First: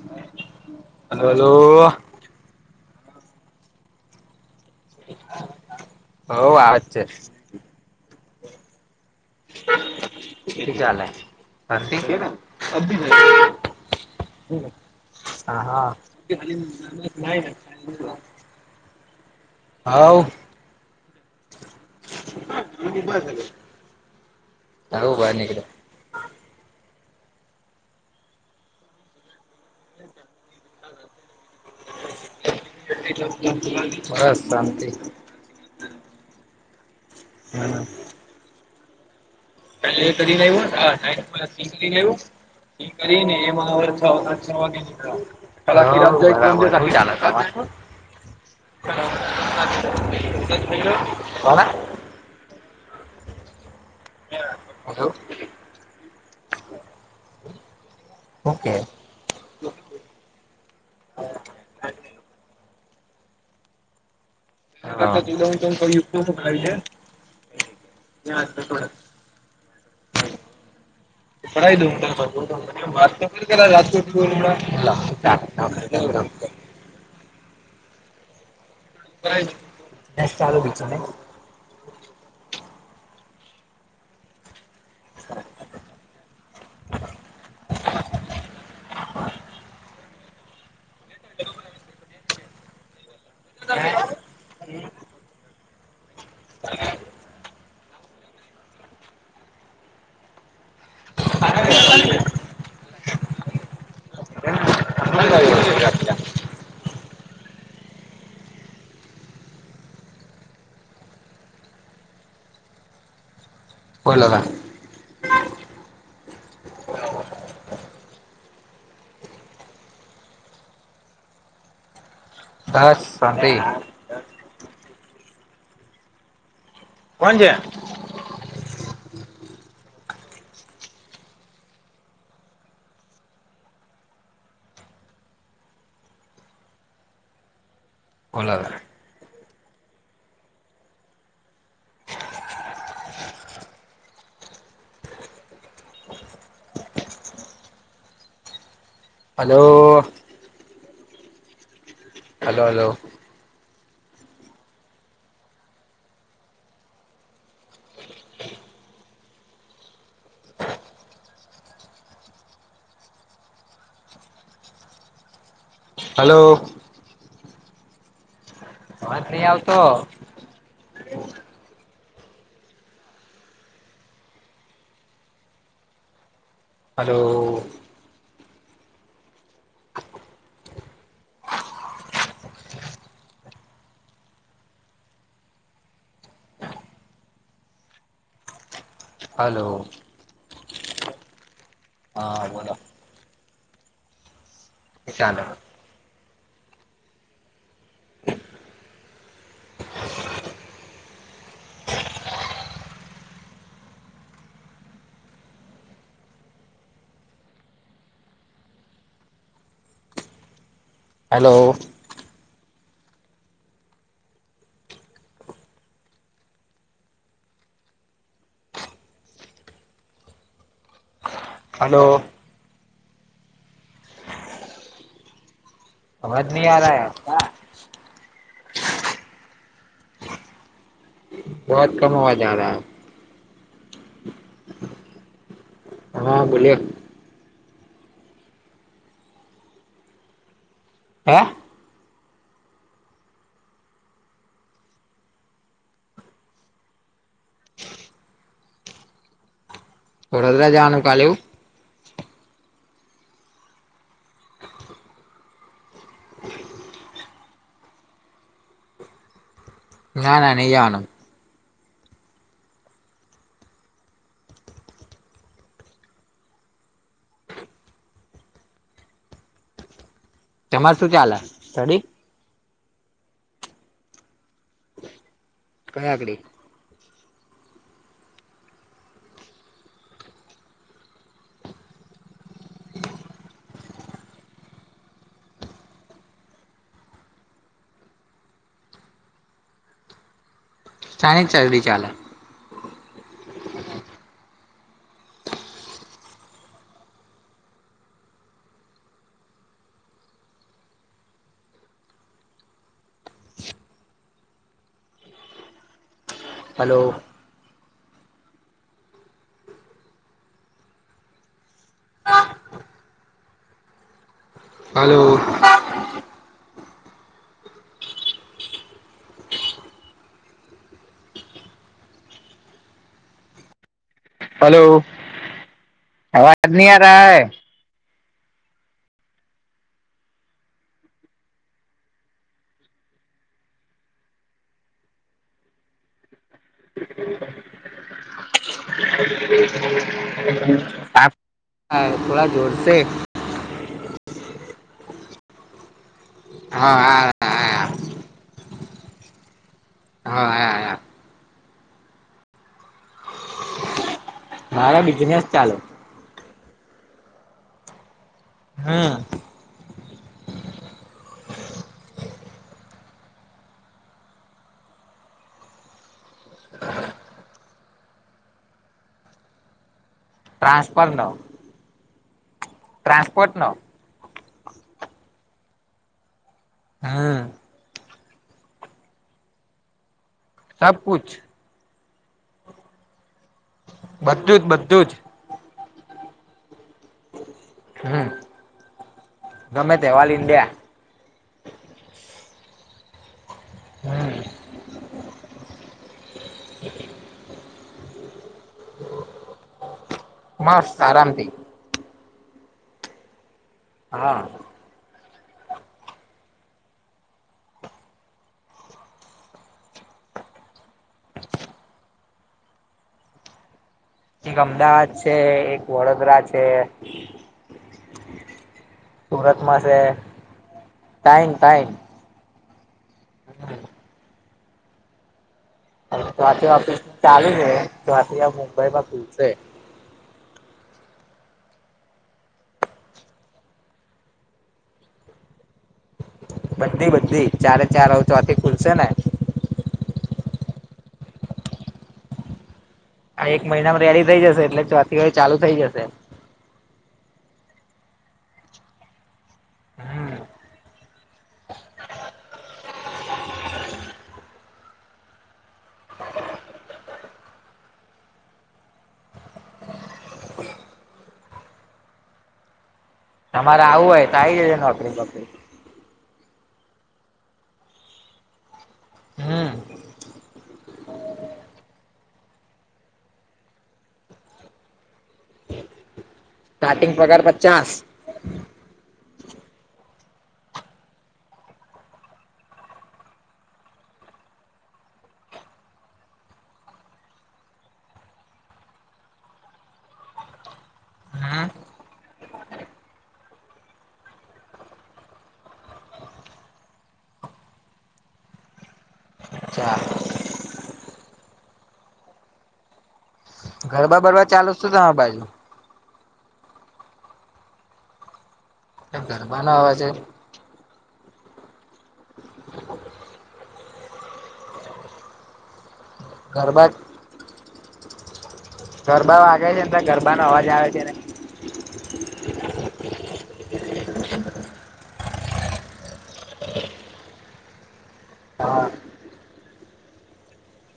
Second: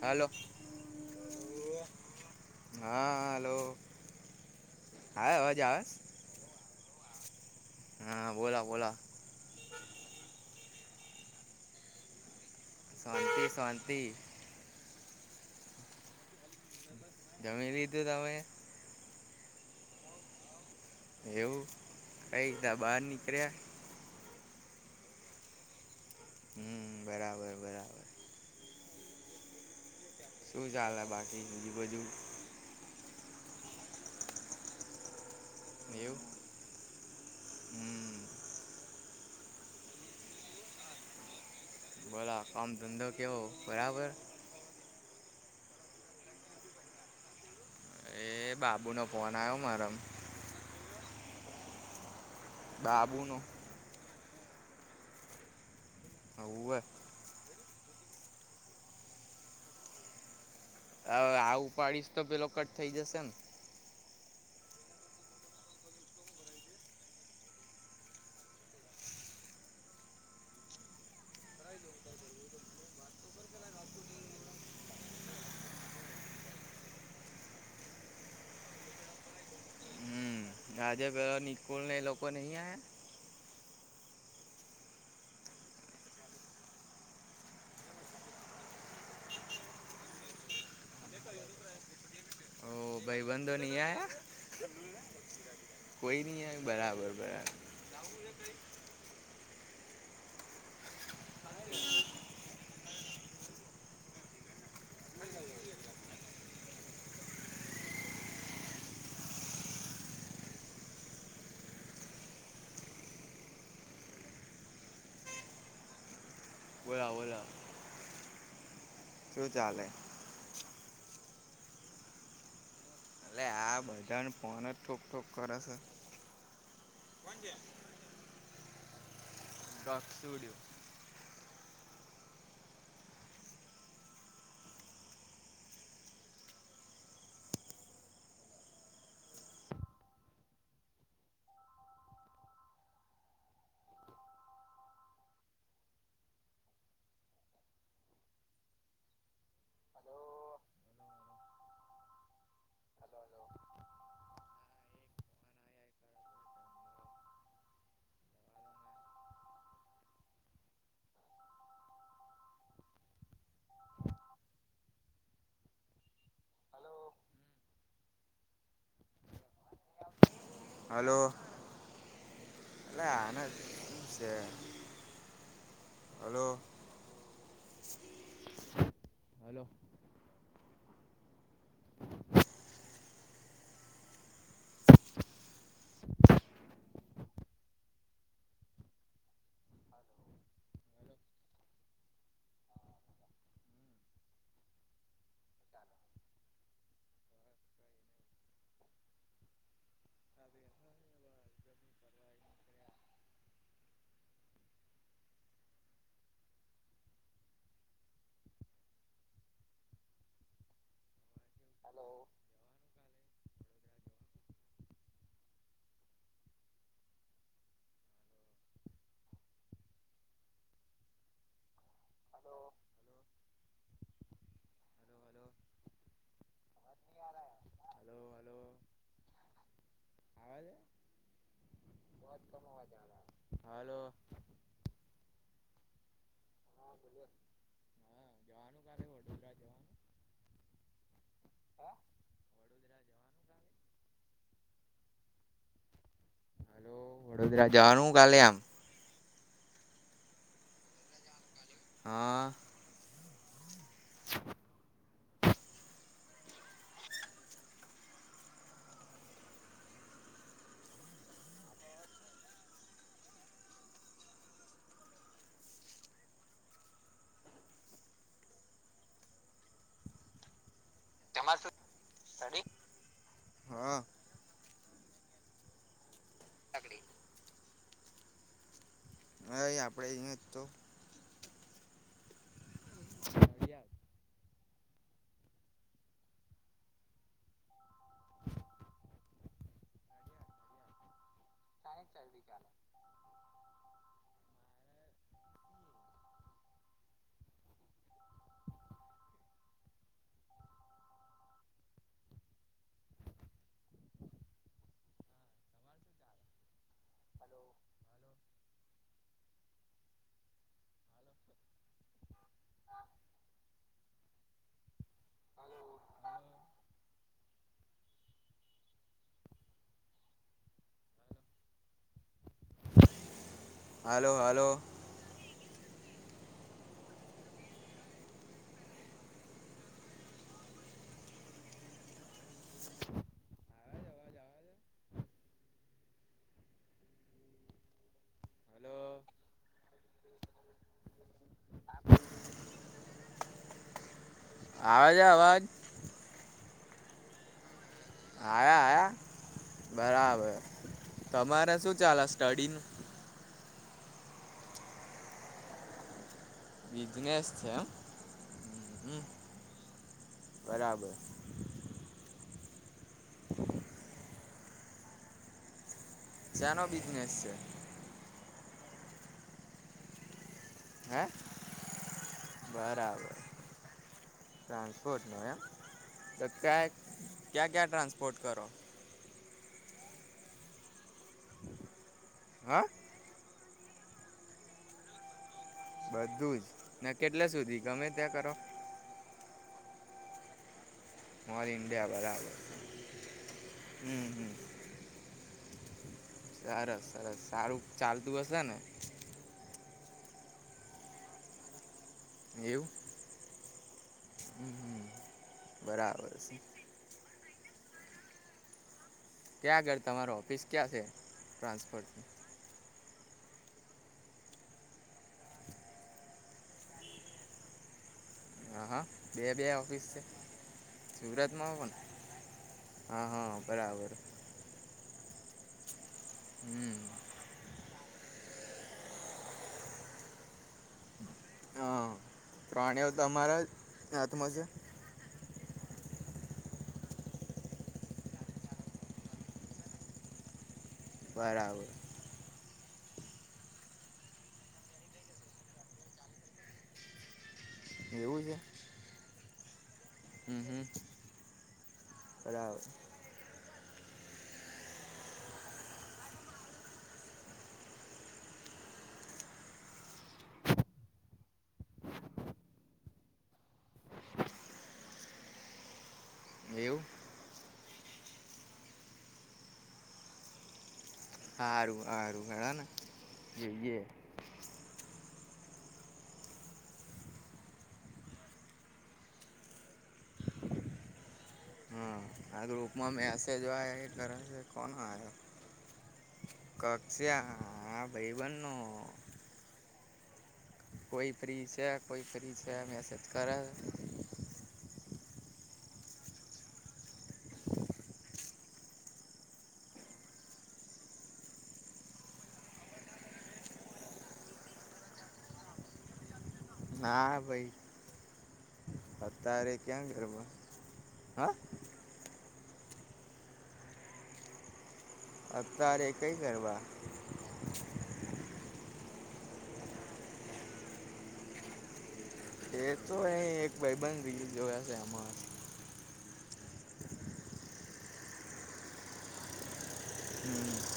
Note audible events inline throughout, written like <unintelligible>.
Hello hello હો હા hello. આવે અવાજ આવે આવાજ છે હા બોલો બોલો. શું ચાલે ભણતી છે ને. શાંતિ અ હા હા. જમી લીધું તમે. હાવ. એવું અહીં કાં બહાર નીકળ્યા. હોવ બાર નીકળ્યા. હમ્મ બરાબર-બરાબર. શું ચાલે બાકી બીજુ બધું. બસ શાંતિ. એવું. હમ્મ. હમ પેલા એ બોલા કરીને કામ ધંધો કેવો આવ્યુ બરાબર <unintelligible> કરીને એમાં. <unintelligible> છ એ બાબુનો વાગે ફોન આવ્યો મારા નીકળ્યા. <unintelligible> <unintelligible> બાબુનુ. હલો. હઉવે. ઓકે. હવે આ ઉપાડીશ તો પેલો કટ થઈ જશે ને. <unintelligible> ખાઈ છે. જા ઝખ મરાવ. <unintelligible> <unintelligible> દશ તાલુ. ગાજે ગયો નઈ નકુલ ને એ લોકો નહીં આયા. <inaudible> <inaudible> ઓ ભાઈબંધંધો નઈ આયા. કોઈ નહી આયુ બરાબર-બરાબર. લાવું હે કંઈ. <unintelligible> <unintelligible> કોલ લગા. વો રાહુલ ને. શું ચાલે.? બસ એટલે શાંતિ આ બધાને ફોન જ ઠોકઠોક કરે છે. કોણ છે? <inaudible> કેમ સુ થયો? ઓલાવે હલો! Hello hello! હલો? અવાજ નહી આવતો? હલો, એલે આને જ છે. Hello, hello! હલો! હલો, હા બોલો? એ ચાલે? હલો! હલો,? સમજ નહી આ રહા હે. હલો હલો હા હા બહુ ક બહ કમ આવા હલો? હા બોલ્યો? જવાનું કડોદરા જવાનું? હે વડોદરા જવાનું હલો વડોદરા જાવાનું કાલે આમ? થોડા વડોદરા જાનું કાલે એવુ? હા નાન નઈ જવાનું. તમારે શું ચાલે સટડી? સટડી હા. કયા કડી? તકડી. અ આપડે અહીં જ તો, નથી આવતો. સાણી ચાડી <inaudible> ચ હલો! હલો! Hello hello? આવાજ નહી આ રા હૈ? <inaudible> હલો આપ થોડા જોરસે આવા છે અવાજ? હા હા આયા આયા હા બરાબર હા હા તમારે શું ચાલે સ્ટડીનુ? મારા બિઝનેસ ચાલે. બિઝનેસ છે હમ એમ હ બરાબર. સેનો બિઝનેસ છે? ટ્રાસફર હે નો બરાબર, ટ્રાન્સપોર્ટ નો ટ્રાન્સપોટનો એમ તો ક્યાંક હમ. ક્યા ક્યા ટ્રાસપોર્ટ કરો. સબ કુછ. હા. બધું જ બધું જ. બધું જ ને કેટલે સુધી ગમે હમ ત્યાં કરો. ગમે તે ઓલ ઈન્ડિયા. ઓલ ઇન્ડિયા બરાબર હમ હમ. સરસ સરસ સારું ચાલતું હશે ને. મસ્ત આરામથી. એવું. હા. હ બરાબર છે. ક્યાં ઘર તમારો ઓફિસ ક્યાં છે ટ્રાન્સફટ. એક અમદાવાદ છે એક વડોદરા છે. હા હા બે બે ઓફિસ છે ટાઈમ સુરતમાં હો ટાઈમ પણ હા બરાબર. ચોથી હમ ઓફિસ ચાલુ છે ચોથી મુંબઈ માં ખૂલશે. હા પ્રાણીઓ તમારા હાથમાં છે. બધી બધી ચારે ચાર ર ચો આથી ખુલસે ને. બરાબર. એક મહિનામાં રેડી થઈ જશે એટલે ચોથીએ ચાલુ થઈ જશે. એવું છે. હમ હમ બરાબર. તમારે આવું હોય તો આવી જજે નોકરી બોકરી એવું. હમ. હારું હારું હેળો ને જીબીએ. સ્ટાર્ટિંગ પગાર પચાસ. હા આ ગુપૅ મા મેસેજ જો આ કરે એ કોનો આયો. કક્ષાયા આ ભાઈ બનનો. કોઈ ફ્રી હમ છે કોઈ ફ્રી છે મેસેજ કરે. ચા. ગરબા બરબા ચાલુું તમે બાજુ. ના ભાઈ ગરબા નો અત્યારે અવાજ છે ક્યાં ગરબા હા. અત્યારે કઈ ગરવા. ગરબા ગરબા વાગે છે ને ગરબાનો અવાજ આવે છેને. એ તો અહી એક ભાઈબંધ રીલ જોયે છે આમાં. હા હમ <inaudible>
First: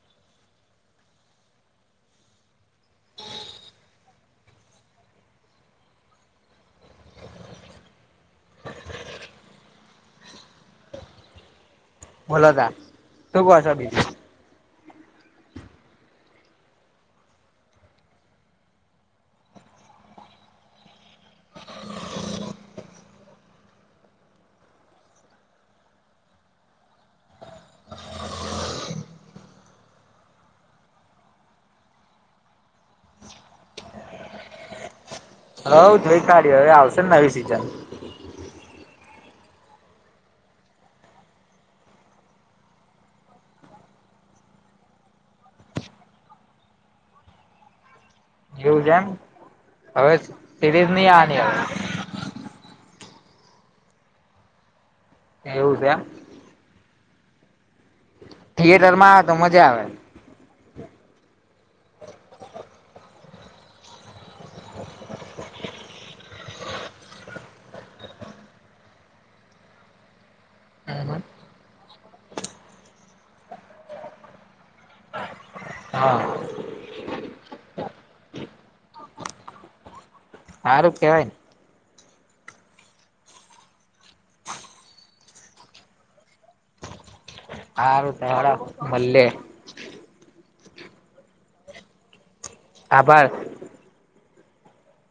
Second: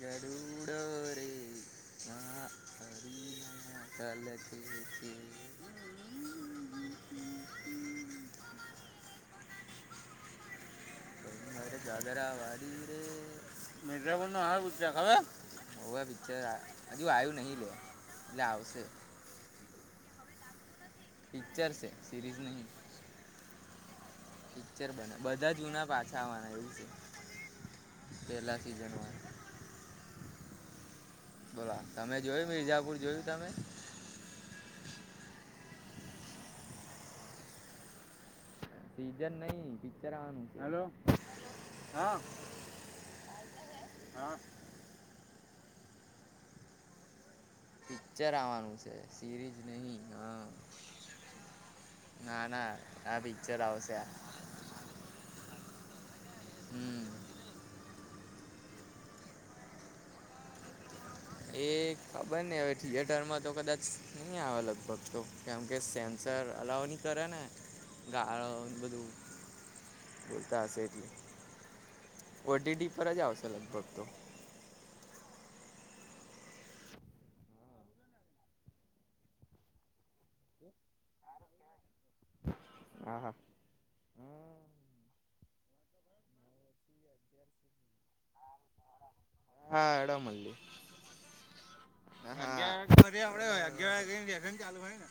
ગરુડ. ચલેથીથી <inaudible> બોલો તા ઘાધરાવાડી રે શું કહો છો બીજું બીજા બોલ. આઉ સે ખબર હે હોવે પિક્ચર આ હજુ આવ્યું નહી લે એટલે આવશે પિક્ચર સે સિરીઝ નહી. પિક્ચર બના બધા જુના પાછા આવવાના એવું છે પેલા સિઝનમાં બોલા તમે જોયું મિરજાપુર જોયું તમે. હ જોઈ કાઢી યે હવે આવશે ને નવી સિઝન. સિઝન નહી પિકચર આવાનુ હલો હા. હા. પિક્ચર આવવાનું એવું છે એમ સિરીઝ નહી હવે હા. સિરીઝ નહી આવાની ના ના આ પિક્ચર આવશે આ. હવે એવું છે એમ. હમ. થિયેટર માં આવે તો મજા આવે. એ ખબર ની હવે થિયેટર માં તો કદાચ ની આવે લગભગ તો. કેમ કે સેન્સર અલાવ ની કરે ને ગાળો ને બધું. બોલતા હશે એટલે આવે ઓટીડી પર જ આવશે લગભગ તો. હા હારું કેવાય ને. આ હા હારું <unintelligible> મળ્યે હા આડ મળ્યે આભાર <unintelligible> <unintelligible> ચાલુ હોયને